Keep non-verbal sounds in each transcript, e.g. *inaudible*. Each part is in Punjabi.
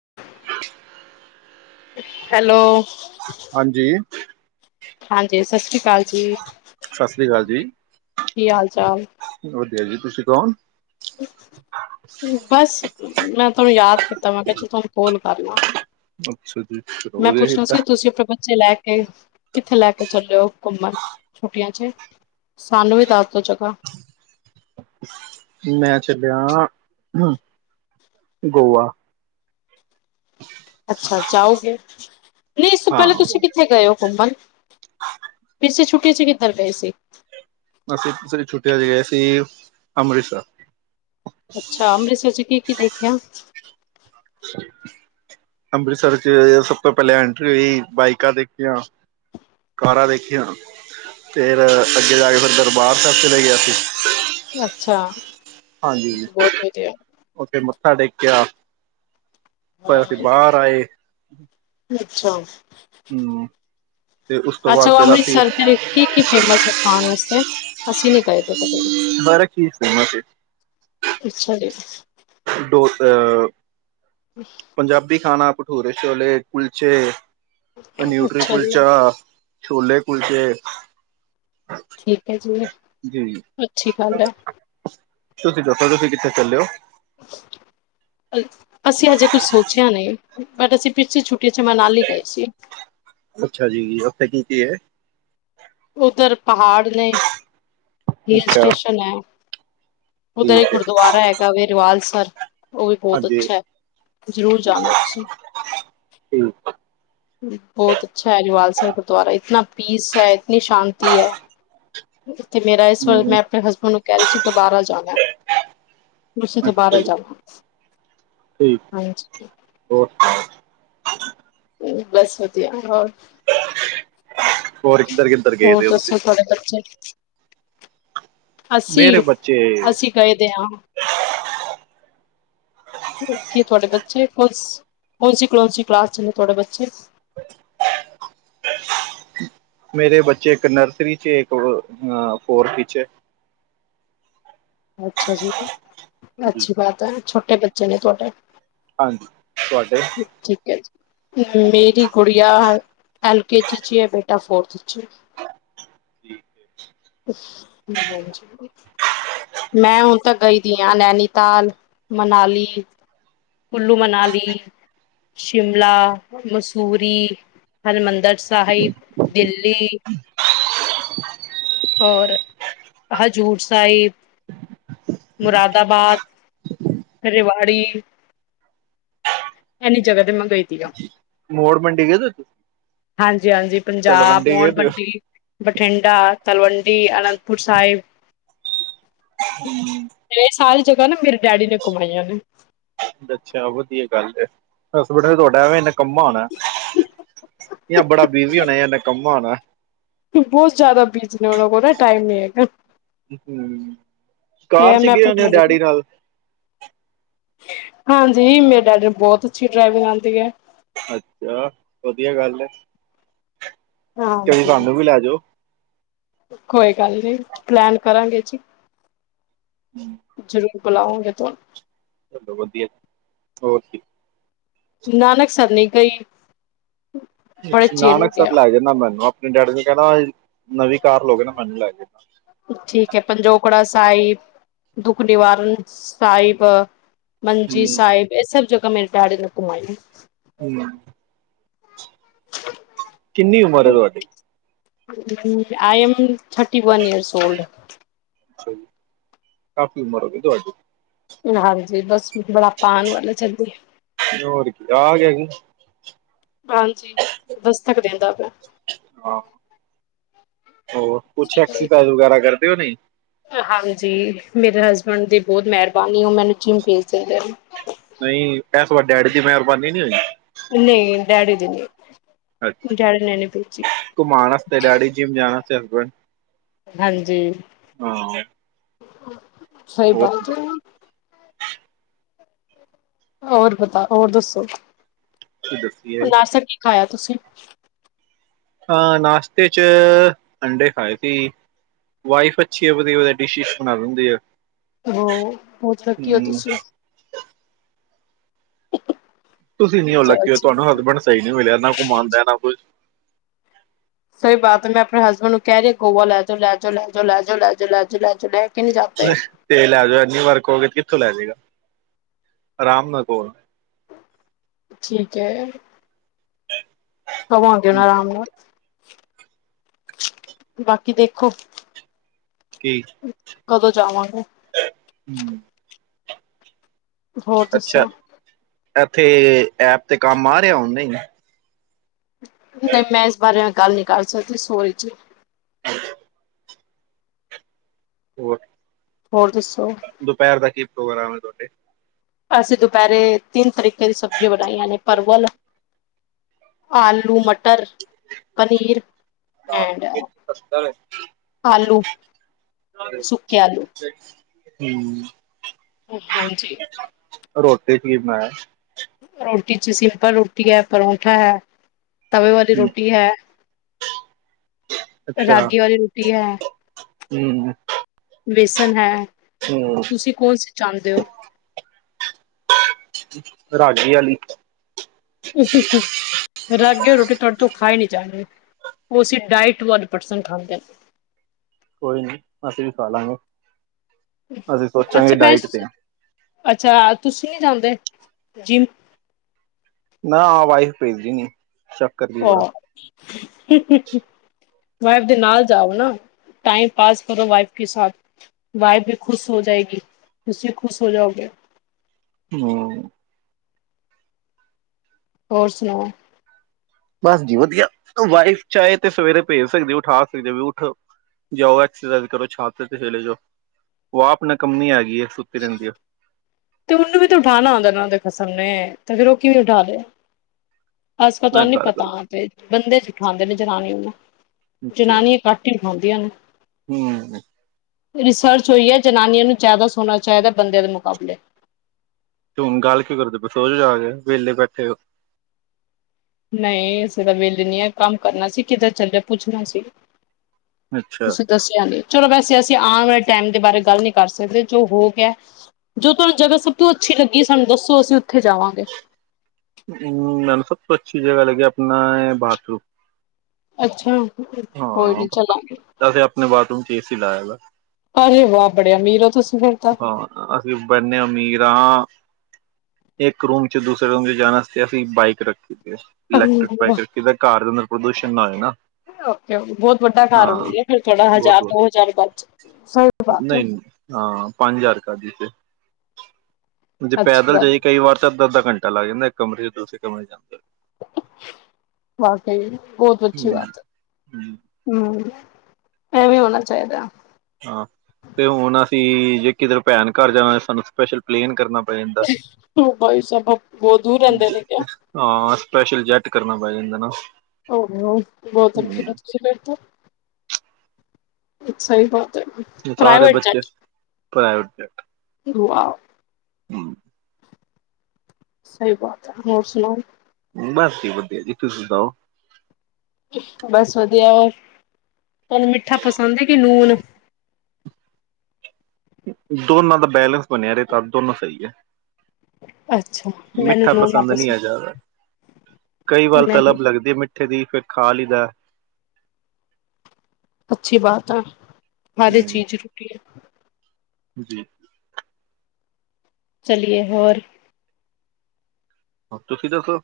*unintelligible* ਹੈਲੋ ਹਾਂਜੀ ਹਾਂਜੀ ਸਤਿ ਸ੍ਰੀ ਅਕਾਲ ਜੀ ਸਤਿ ਸ੍ਰੀ ਅਕਾਲ ਜੀ। ਕੀ ਹਾਲ ਚਾਲ ਵਧੀਆ ਜੀ ਤੁਸੀਂ ਕੌਣ ਬਸ ਮੈਂ ਤੁਆਨੂੰ ਯਾਦ ਕੀਤਾ ਮੈਂ ਕਿਆ ਚਲ ਤੁਆਨੂੰ ਫੋਨ ਕਰ ਲਾ। ਅੱਛਾ ਜੀ। ਚਲੋ ਮੈਂ ਵਧੀਆ ਪੁੱਛਣਾ ਕੀਤਾ। ਸੀ ਤੁਸੀ ਆਪਣੇ ਬੱਚੇ ਲੈ ਕੇ, ਕਿੱਥੇ ਲੈ ਕੇ ਚੱਲੇ ਔ ਘੁੰਮਣ ਛੁੱਟੀਆਂ ਚ, ਸਾਨੂੰ ਵੀ ਦੱਸ ਦੋ ਜਗ੍ਹਾ। ਮੈਂ ਚੱਲਿਆਂ ਗੋਆ। ਹਾਂ, ਚਾਔਗੇ ਨਈ ਇਸ ਤੋਂ ਹਾਂ ਪੈਲਾਂ ਤੁਸੀ ਕਿੱਥੇ ਗਏ ਔ? ਘੁੰਮਣ, ਪਿਛਲੀ ਛੁੱਟੀਆਂ ਚ ਕਿੱਧਰ ਗਏ ਸੀ? ਅਸੀ ਪਿਛਲੀ ਛੁੱਟੀਆਂ ਚ ਗਏ ਸੀ ਅੰਮ੍ਰਿਤਸਰ ਅੱਛਾ, ਅੰਮ੍ਰਿਤਸਰ ਚ ਕੀ ਕੀ ਦੇਖਿਆ? ਅੰਮ੍ਰਿਤਸਰ ਚ ਸਭ ਤੋਂ ਪੈਲੇ ਐਂਟਰੀ ਹੋਈ, ਬਾਈਕਾਂ ਦੇਖੀਆਂ, ਕਾਰਾਂ ਦੇਖੀਆਂ, ਫਿਰ ਅੱਗੇ ਜਾ ਕੇ ਫਿਰ ਦਰਬਾਰ ਸੈਬ ਚਲੇ ਗਿਆ ਸੀ। ਅੱਛਾ। ਹਾਂਜੀ, ਬਹੁਤ ਵਧੀਆ ਉੱਥੇ ਮ ਸਾਡੇ ਕਿਆ ਅੱਛਾ, ਹੂੰ। ਤੇ ਉਸ ਤੋਂ ਅੱਛਾ ਬਾਅਦ ਔ ਫਿਰ ਅਸੀਂ, ਅੰਮ੍ਰਿਤਸਰ ਤੇ ਕੀ-ਕੀ ਫੇਮਸ ਏ ਖਾਣ ਵਾਸਤੇ? ਅਸੀਂ ਨਈ ਗਏ ਦੇ। *unintelligible* ਬਰਕ ਚੀਜ਼ ਫੇਮਸ ਏ। ਅੱਛਾ ਜੀ। ਡੋਸਾ ਪੰਜਾਬੀ ਖਾਣਾ ਭਠੂਰੇ-ਛੋਲੇ, ਕੁਲਚੇ ਅ ਨਿਊਟਰੀ ਅੱਛਾ ਜੀ ਕੁਲਚਾ ਛੋਲੇ ਕੁਲਚੇ ਠੀਕ ਐ ਜੀ ਅ ਜੀ। ਤੁਸੀ ਦੱਸੋ ਤੁਸੀ ਕਿੱਥੇ ਚੱਲੇ ਔ? ਅਛ ਅਸੀ ਹਜੇ ਕੁਛ ਸੋਚਿਆ ਨਈ। ਬਟ ਅਸੀ ਪਿੱਛੇ ਛੁੱ ਟੀ ਚ ਮਨਾਲੀ ਗਏ ਸੀ। ਅੱਛਾ ਜੀ ਉੱਥੇ ਕੀ ਕੀ ਏ? ਉੱਧਰ ਪਹਾੜ ਨੇ, ਹਿਲ ਅੱਛਾ ਸਟੇਸ਼ਨ ਹੈ। ਠੀਕ ਉਧਰ ਇੱਕ ਹੈ ਗੁਰਦੁਆਰਾ ਹੈਗਾ ਵੇ ਰਵਾਲਸਰ ਔ ਵੀ ਬਹੋਤ ਹਾਂਜੀ ਅੱਛਾ ਐ। ਜ਼ਰੂਰ ਜਾਣਾ ਤੁਸੀ। ਠੀਕ ਬਹੁਤ ਅੱਛਾ ਹੈ ਜਵਾਲਸਰ ਗੁਰਦੁਆਰਾ ਇਤਨਾ ਪੀਸ ਹੈ ਨੀ ਸ਼ਾਂਤੀ ਹੈ ਤੇ ਮੇਰਾ ਇਸ ਵਾਰ ਹੂੰ ਮੈਂ ਆਪਣੇ ਹਸਬੈਂਡ ਨੂੰ ਕਹਿ ਰਹੀ ਸੀ ਦੁਬਾਰਾ ਜਾਣਾ ਤੁਸੀਂ ਅੱਛਾ ਦੁਬਾਰਾ ਜੀ ਜਾਣਾ ਹਾਂਜੀ ਹਾਂ ਬਸ ਵਧਿਆ ਹੋ ਹੋਰ ਕਿੱਧਰ ਕਿੱਧਰ ਗਏਦੇ ਹੋ ਤੁਸੀਂ ਬੱਚੇ ਮੇਰੇ ਅਸੀਂ ਬੱਚੇ ਅਸੀਂ ਕਹਿਦੇ ਹਾਂ ਕੀ ਤੁਹਾਡੇ ਬੱਚੇ ਕੌਣਸੀ ਕਲੌਸੀ ਕਲਾਸ ਚ ਨੇ ਤੁਹਾਡੇ ਬੱਚੇ ਮੇਰੇ ਬੱਚੇ ਇੱਕ ਨਰਸਰੀ ਚ ਇੱਕ ਫੋਰਥ ਵਿੱਚ ਅੱਛਾ ਜੀ ਅੱਛੀ ਬਾਤ ਹੈ ਬੱਚੇ ਨੇ ਤੁਹਾਡੇ ਹਾਂਜੀ ਤੁਹਾਡੇ ਠੀਕ ਹੈ ਮੇਰੀ ਗੁੜੀਆ ਐਲਕੇ ਜਜੀ 'ਚ ਹੈ ਬੇਟਾ ਫੋਰਥ 'ਚ ਠੀਕ ਮੈਂ ਹੁਣ ਤ ਗਈ ਦੀ ਹਾਂ ਨੈਨੀਤਾਲ ਮਨਾਲੀ ਕੁੱਲੂ ਮਨਾਲੀ ਸ਼ਿਮਲਾ ਮਸੂਰੀ ਹਰਿਮੰਦਰ ਸਾਹਿਬ ਦਿੱਲੀ ਹਜ਼ੂਰ ਸਾਹਿਬ ਮੁਰਾਦਾਬਾਦ ਰਿਵਾ ਆੜੀ ਇਨੀ ਜਗ੍ਹਾ ਤੇ ਮੈ ਗਈ ਦਿਆ। ਮੋੜ ਮੰਡੀ ਗਏ ਤੁਸੀਂ? ਹਾਂਜੀ ਹਾਂਜੀ ਪੰਜਾਬ ਤਲਵੰਡੀ ਗਏ ਦੇ ਆਣਬਡੀ ਬਠਿੰਡਾ ਤਲਵੰਡੀ ਅਨੰਦਪੁਰ ਸਾਹਿਬ। ਹਮ। ਇਹ ਸਾਰੀ ਜਗ੍ਹਾ ਨਾ ਮੇਰੇ ਡੈਡੀ ਨੇ ਘੁਮਾਈਆਂ ਨੇ। ਅੱਛਾ ਵਧੀਆ ਗੱਲ ਹਸਬੈਂਡ ਤੁਹਾਡਾ ਐਵੇ ਨਿਕੰਮਾ ਹੋਣਾ ਯ ਬੜਾ ਬਿਜੀ ਹੋਣਾ ਨਿਕੰਮਾ ਹੋਣਾ। ਬਹੁਤ ਜ਼ਿਆਦਾ ਬੀਜ ਨੇ ਉਹ ਕੋ ਨਾ ਟਾਈਮ ਨਹੀਂ ਹੈਗਾ। ਹਮ ਕਾਰ ਤੇ ਮੈਂ ਚਗੇ ਆਪਣੇ ਹੋਣੇਔ ਨੇ ਡੈਡੀ ਨਾਲ। ਹਾਂਜੀ ਮੇਰੇ ਡੈਡੀ ਨੂੰ ਬਹੁਤ ਅੱਛੀ ਡਰਾਈਵਿੰਗ ਆਉਂਦੀ ਹੈ। ਅੱਛਾ ਵਧੀਆ ਗੱਲ ਹੈ। ਕਦੀ ਹਾਂਜੀ ਸਾਨੂੰ ਵੀ ਲੈਜਓ। ਕੋਈ ਗੱਲ ਨੀ ਪਲੈਨ ਕਰਾਂਗੇ ਜੀ। ਹਮ। ਬੁਲਾਓਗੇ ਤੂੰ। ਚਲੋ ਵਧੀਆ ਹੋਰ ਠੀਕ। ਨਾਨਕ ਸਰਨੀ ਕਈ ਨਾਨਕਸਰ ਲੈ ਜਾਂਣਾਂ ਮੈਨੂੰ ਆਪ ਆਪਣੇ ਡੈਡੀ ਨੂੰ ਕਹਿੰਦਾ ਨਵੀਂ ਕਾਰ ਲੋਗੇ ਨਾ ਮੈਨੂੰ ਲੈ ਕੇ ਸਾਹਿਬ ਦੁੱਖ ਨਿਵਾਰਨ ਸਾਹਿਬ। ਮੰਜੀ ਹੂੰ ਸਾਹਿਬ ਇਹ ਸਭ ਜਗਾ *unintelligible* ਹਮ। *inaudible* ਕਿੰਨੀ ਉਮਰ ਹੈ ਤੁਹਾਡੀ। I am thirty one years old. ਅੱਛਾ ਜੀ ਕਾਫ਼ੀ ਉਮਰ ਹੋ ਗਈ ਤੁਹਾਡੀੇ। ਹਾਂਜੀ ਬਸ। ਬੁਢਾਪਾ ਆਣ ਵਾਲਾ ਜਲਦੀ ਹੋਰ ਕੀ ਆ ਗਿਆ ਕਿ ਹਾਂਜੀ ਦਸ ਤੱਕ ਦਿੰਦਾ ਪਿਆ। ਆਹ। ਹੋ ਕੁਛ ਐਕਸਰਸਾਈਜ਼ ਵਗੈਰਾ ਕਰਦੇ ਹੋ ਨੀ। ਜੀ ਮੇਰੇ ਹਸਬੈਂਡ ਦੀ ਬੋਹੁਤ ਮਿਹਰਬਾਨੀ ਉਹ ਮੈਨੂੰ ਜਿਮ ਭੇਜ ਦਿੰਦੇ। ਨਹੀਂ ਇਹ ਤੁਹਾਡ ਡੈਡੀ ਦੀ ਮਿਹਰਬਾਨੀ ਨਹੀਂ ਹੋਈ। ਨਹੀਂ ਡੈਡੀ ਦੀ ਨੀ। ਅੱਛਾ ਘੁੰਮਾਣ ਵਾਸਤੇ ਡੈਡੀ ਜੀ ਨੂੰ ਜਾਣ ਟਰਬਨ ਹਾਂਜੀ ਹਾਂ *unintelligible* ਸਹੀ ਹੋਰ ਬਾਤ ਸੁਣਾਓ ਹੈ ਹੋਰ ਬਤਾ ਹੋਰ ਦੱਸੋ ਤੁਸੀਂ ਦੱਸੀਏ ਉਨਾਸਕ ਦਿਖਾਇਆ ਤੁਸੀਂ ਹਾਂ ਨਾਸ਼ਤੇ ਚ ਅੰਡੇ ਖਾਏ ਸੀ ਵਾਈਫ ਅੱਛੀ ਹੈ ਵਧੀਆ ਵਧੀਆ ਡਿਸ਼ਿਸ਼ ਬਣਾ ਦਿੰਦੀ ਆ ਹ ਬਹੁਤ ਲਕੀ ਹੋ ਤੁਸੀਂ ਤੁਸੀਂ ਨੀ ਉਹ ਲੱਕੀ ਹੋ ਅੱਛਾ-ਅੱਛਾ। ਤੁਹਾਨੂੰ ਹਸਬੈਂਡ ਸਹੀ ਨੀ ਮਿਲਿਆ ਨਾ ਘੁਮਾਓਨਦਾ ਹੈ ਨਾ ਕੁਛ ਸਹੀ ਬਾਤ ਹੈ ਮੈਂ ਆਪਣੇ ਹਸਬੈਂਡ ਨੂੰ ਕਹਿ ਰਹੀ ਗੋਵਾ ਲੈ ਜਾ ਲੈ ਜਾ ਲੈ ਜਾ ਲੈ ਜਾ ਲੈ ਜਾ ਲੈ ਜਾ ਲੈ ਜਾ ਲੈ ਤੇ ਲੈ ਜਾ ਇੰਨੀ ਵਾਰ ਕਹੋਗੇ ਤੇ ਕਿੱਥੋਂ ਲੈ ਜੇਗਾ ਅਰਾਮ ਨਾਲ ਬੋਲ ਠੀਕ ਹੈ ਘੁਮਾਨਗੇ ਨਾ ਆਰਾਮ ਨਾਲ ਬਾਕੀ ਦੇਖੋ ਕੀ। ਕਦੋਂ ਜਾਵਾਂਗੇ। *unintelligible* ਹੋਰ ਦੱਸੋ। ਏਥੇ ਐਪ ਤੇ ਕੰਮ ਆ ਰਿਹਾ ਹੁਨ, ਨਈ। ਨਈ ਮੈਂ ਇਸ ਬਾਰੇ ਗੱਲ ਨੀ ਕਰ ਸਕਦੀ ਸੋਰੀ ਜੀ। *unintelligible* ਹੋਰ। ਹੋਰ ਦੱਸੋ ਦੁਪਹਿਰ ਦਾ ਕੀ ਪ੍ਰੋਗਰਾਮ ਏ ਤੁਹਾਡਾ। ਅਸੀਂ ਦੁਪਹਿਰੇ ਤਿੰਨ ਤਰੀਕੇ ਦੀ ਸਬਜ਼ੀਆਂ ਬਨਾਈਆਂ ਨੇ ਪਰਵਲ ਆਲੂ ਮਟਰ। ਪਨੀਰ ਐਂਡ ਆਲੂ ਸੁੱਕੇ ਆਲੂ। ਹੁੰ। *unintelligible* ਹਾਂਜੀ। ਤੁਸੀ ਕੀ ਬਨਾਇਆ ਏ। ਰੋਟੀ ਚ ਸਿੰਪਲ ਰੋਟੀ ਏ, ਪਰੌਂਠਾ ਹੈ। ਤਵੇ ਵਾਲੀ ਹਮ ਰੋਟੀ ਹੈ ਰਾਗੀ ਵਾਲੀ ਰੋਟੀ ਹੈ। ਹੂੰ, ਹੂੰ। ਬੇਸਨ ਹੈ। ਹੂੰ ਤੁਸੀਂ ਕੌਣ ਸੀ ਚਾਹੁੰਦੇ ਹੋ? ਰਾਗੀ ਆਲੀ। ਰਾਗੀ ਰੋਟੀ ਤੁਹਾਡੇ ਤੋਂ ਖਾਈ ਨੀ ਜਾਨੀ ਉਹ ਅਸੀ ਡਾਇਟ ਵਾਲੇ ਪਰਸਨ ਖਾਂਦੇ ਆ। ਕੋਈ ਨੀ ਅਸੀਂ ਵੀ ਖਾ ਲਾਂਗੇ ਅਸੀਂ ਸੋਚਾਂਗੇ ਅੱਛਾ ਮੈਂ ਡਾਇਟ ਤੇ ਆ। ਅੱਛਾ ਤੁਸੀਂ ਨੀ ਜਾਂਦੇ ਜਿਮ? ਨਾ ਵਾਈਫ ਭੇਜਦੀ ਨੀ। ਸ਼ੱਕ ਕਰਦੀ ਬੜਾ। ਉਹ ਵਾਈਫ ਦੇ ਨਾਲ ਜਾਵੋ ਨਾ ਟਾਈਮ ਪਾਸ ਕਰੋ ਵਾਈਫ ਕੇ ਸਾਥ ਵਾਈਫ ਵੀ ਖੁਸ ਹੋ ਜਾਏਗੀ ਤੁਸੀਂ ਖੁਸ ਹੋ ਜਾਓਗੇ। ਹੂੰ ਹੋਰ ਸੁਣਾਓ? ਬਸ ਜੀ ਵਧੀਆ ਵਾਈਫ਼ ਚਾਹੇ ਤੇ ਸਵੇਰੇ ਭੇਜ ਸਕਦੀ ਉਠਾ ਸਕਦੀ। ਵੀ ਉਠ ਜਾਓ ਐਕਸਸਾਇਜ ਕਰੋ ਛਾਤ ਤੇ ਚਲੇ ਜਾਓ। ਓ ਆਪ ਨਕੰਮੀ ਹੇਗੀ ਏ ਤੇ ਓਨੂੰ ਵੀ ਤੇ ਉਠਾਨਾ *unintelligible* ਨਾ ਓਦੇ ਖਸਮ ਨੇ। ਤੇ ਫੇਰ ਉਹ ਕਿਵੇਂ ਉਠਾ ਦੇ ਆ? ਅਜਕਲ ਮੈਂ ਤੁਹਾਨੂੰ ਨੀ ਗੱਲ ਪਤਾ ਗੱਲ ਤੇ ਬੰਦੇ *unintelligible* ਉਠਾਂਦੇ ਨੇ ਜਨਾਨੀ ਨੂੰ ਨਾ। ਅੱਛਾ ਜਨਾਨੀ ਕੱਟ ਈ ਉਠਾਂਦੀਆਂ ਨੇ ਹਮ ਰਿਸਰਚ ਹੋਈਏ ਜਨਾਨੀਆਂ ਨੂੰ ਜਾਦਾ ਸੋਣਾ ਚਾਹੀਦਾ ਬੰਦੇ ਦੇ ਮੁਕਾਬਲੇ। ਤੇ ਹੁਣ ਗੱਲ ਕੀ ਕਰਦੇ ਪਏ ਸੋ ਜੋ ਜਾ ਕੇ ਵਿਹਲੇ ਬੈਠੇ ਹੋ ਨਹੀਂ ਇਸੇ ਤਾਂ ਵੇਲੇ ਨਹੀਂ ਹੈ ਕੰਮ ਕਰਨਾ ਸੀ ਕਿਤੇ ਚੱਲਿਆ ਪੁੱਛਣਾ ਅੱਛਾ ਤੁਸੀਂ ਦੱਸਿਆ ਨੀ ਚਲੋ ਵੈਸੇ ਅਸੀਂ ਆਉਣ ਵਾਲੇ ਟਾਈਮ ਦੇ ਬਾਰੇ ਗੱਲ ਨੀ ਕਰ ਸਕਦੇ ਜੋ ਹੋ ਗਿਆ ਜੋ ਤੁਹਾਨੂੰ ਜਗਾ ਸਭ ਤੋਂ ਅੱਛੀ ਲੱਗੀ ਸਾਨੂੰ ਦੱਸੋ ਅਸੀਂ ਉੱਥੇ ਜਾਵਾਂਗੇ। ਹਮ ਮੈਂ ਨਾ ਸਭ ਕੁੱਛ ਕਿਦਾ ਦਾ ਲੱਗਿਆ ਆਪਣਾ ਇਹ ਬਾਥਰੂਮ ਅੱਛਾ ਕੋਈ ਹਾਂ ਨੀ ਚਲਾਂਗੇ। ਅਸੀ ਆਪਣੇ ਬਾਥਰੂਮ ਏਸੀ ਲਗਾਇਆ ਅਰੇ ਵਾਹ ਬੜੇ ਅਮੀਰ ਹੋ ਤੁਸੀਂ ਫਿਰ ਤਾਂ। ਹਾਂ ਅਸੀਂ ਬੰਨੇ ਅਮੀਰ ਹਾ ਇੱਕ ਰੂਮ ਚ ਦੂਸਰੇ ਰੂਮ ਚ ਜਾਣ ਵਾਸਤੇ ਅਸੀਂ ਇੱਕ ਬਾਈਕ ਰੱਖੀ ਹੈ ਓ ਇਲੈਕਟ੍ਰਿਕ ਬਾਈਕ ਰੱਖੀ ਦਾ ਘਰ ਦੇ ਅੰਦਰ ਪ੍ਰਦੂਸ਼ਣ ਨਾ ਹੋਏ ਨਾ ਬਹੁਤ ਵੱਡਾ ਕਾਰਨ। ਹਾਂ ਹੁੰਦੀ ਹੈ ਫਿਰ ਥੋੜਾ ਹਜ਼ਾਰ ਬਹੁਤ ਵਧੀਆ ਦੋ ਹਜ਼ਾਰ ਬਚ ਸਹੀ। ਬਾਤ ਹੈ ਹਜ਼ਾਰ ਕਰਦੀ ਤੇ ਜੇ ਅੱਛੀ ਪੈਦਲ ਗੱਲ ਜਾਈ ਕਈ ਵਾਰ ਤਾਂਦ ਘੰਟਾ ਲੱਗ ਜਾਂਦਾ ਇੱਕ ਕਮਰੇ ਚ ਦੂਸਰੇ ਕਮਰੇ ਚ ਜਾਣ ਦਾ ਬਾਕਈ ਬਹੁਤ ਅੱਛੀ ਹੂੰ ਬਾਤ ਹੂੰ ਹਮ ਇਹ ਵੀ ਹੋਣਾ ਚਾਹੀਦਾ ਹਾਂ ਤੇ ਹੁਣ ਅਸੀਂ ਜੇ ਕਿਧਰ ਭੈਣ ਘਰ ਜਾਣਾ ਸਾਨੂੰ ਸਪੈਸ਼ਲ ਪਲੇਨ ਕਰਨਾ ਪੈ ਜਾਂਦਾ ਬਾਈ ਸਾਡੇ ਬਹੁਤ ਦੂਰ ਰਹਿੰਦੇ ਜ- ਨੇ ਕਿਆ ਹਾਂ ਸਪੈਸ਼ਲ ਜੈਟ ਕਰਨਾ ਪੈ ਜਾਂਦਾ ਨਾ ਓਹੋ ਬਹੁਤ ਅੱਛੀ ਹੂੰ, ਲੜਕੀ ਹੈ ਫਿਰ ਤੋਂ ਇੱਕ ਸਾਹਿਬਾ ਮੈਂ ਸਾਰੇ ਬੱਚੇ ਪੜਾਏ ਉਥੇ ਵਾਓ। *unintelligible* ਸਹੀ ਬਾਤ ਹੈ ਹੋਰ ਸੁਣਾਓ ਬੱਸ ਜੀ ਵਧੀਆ ਜੀ ਤੁਸੀਂ ਸੁਣਾਓ ਬਸ ਵਧੀਆ ਹੋਰ ਤੈਨੂੰ ਮਿੱਠਾ ਪਸੰਦ ਹੈ ਕਿ ਲੂਣ ਦੋਨਾਂ ਦਾ ਬੈਲੇੈਂਸ ਬਣਿਆ ਰਹੇ ਤਦ ਦੋਨੋਂ ਸਹੀ ਹੈ *unintelligible* ਮੈਨੂੰ ਮਿੱਠਾ ਨੂਨ ਨਾ ਪਸੰਦ ਨਹੀਂ ਆ ਜਾਿਆਦਾ ਕਈ ਵਾਰ ਮੈਨੂੰ ਤਲਬ ਲੱਗਦੀ ਹੈ ਮਿੱਠ ਉਥੇ ਦੀ ਫਿਰ ਖਾ ਲਈਦਾ ਅੱਛੀ ਬਾਤ ਆ ਹਰ ਹੂੰ ਚੀਜ਼ ਰੁਕੀ ਹੈ ਜੀ ਚਲੀਏ ਹੋਰ ਤੁਸੀਂ ਦੱਸੋ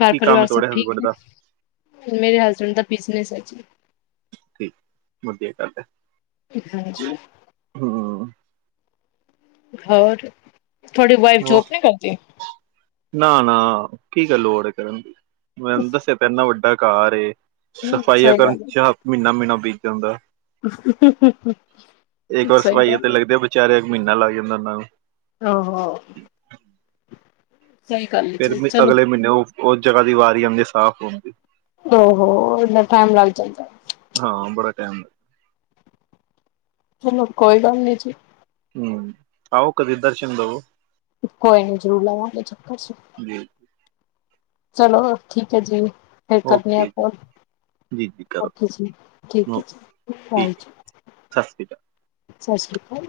ਘਰ ਕੀ ਕੰਮ ਪਰਿਵਾਰ ਸਭ ਥੋੜੇ ਠੀਕ ਹਸਬੈਂਡ ਹੈ? ਦਾ ਮੇਰੇ ਹਸਬੈਂਡ ਦਾ ਬਿਜਨੇਸ ਹੈ। ਜੀ ਠੀਕ, ਵਧੀਆ ਗੱਲ ਹੈ। ਹਾਂਜੀ। ਹਮ ਹੋਰ। ਤੁਹਾਡੀ ਵਾਈਫ ਉਹ ਜੋਬ ਵੀ ਕਰਦੀ ਐ। ਨਾ ਨਾ ਕਿ ਗੱਲ ਲੋੜ ਐ ਕਰਨ ਦੀ। ਮੈਂ ਉਹਨੂੰ ਦੱਸਿਆ ਤੇਰੇ ਨਾਲ ਵੱਡਾ ਏ ਕਾਰ ਏ। ਹੂੰ, ਸਫਾਈਆਂ ਸਹੀ ਕਰਨ ਚ ਮਹੀਨਾ ਮਹੀਨਾ ਬੀਤ ਜਾਂਦਾ। ਹੂ ਹੂ ਹੂ ਇੱਕ ਵਾਰ ਸਹੀ ਸਫਾਈਆਂ ਤੇ ਗੱਲ ਐ। ਲੱਗਦੇ ਵਿਚਾਰੇ ਇੱਕ ਮਹੀਨਾ ਲੱਗ ਜਾਂਦਾ ਉਹਨਾਂ ਨੂੰ। ਆਹੋ ਆ ਫੇਰ ਵੀ ਅਗਲੇ ਮਹੀਨੇ ਉਹ ਉਹ ਜਗ੍ਹਾ ਦੀ ਵਾਰੀ ਆਉਂਦੀ ਸਾਫ਼ ਹੋਣਦੀ ਉਹ ਹੋ ਏਨਾ ਟਾਈਮ ਲੱਗ ਜਾਂਦਾ। *inaudible* ਚਲੋ ਕੋਈ ਗੱਲ ਨੀ ਜੀ। ਹਮਮ ਆਓ ਕਦੇ ਦਰਸ਼ਨ ਦਊ। ਕੋਈ ਨੀ ਜਰੂਰ ਲਾਵਾਂਗੇ ਚੱਕਰ ਜੀ। ਚਲੋ ਠੀਕ ਹੈ ਜੀ। ਫੇਰ ਕਰਨੀ ਆ ਓਕੇ ਜੀ ਕੋਲ। ਜੀ ਜੀ ਕਰੋ ਓਕੇ ਜੀ। ਠੀਕ ਏ ਜੀ ਗੁਡ ਓਕੇ, ਠੀਕ ਬਾਈ ਜੀ। ਸਤਿ ਸ਼੍ਰੀ ਅਕਾਲ ਸਤਿ ਸ਼੍ਰੀ ਅਕਾਲ।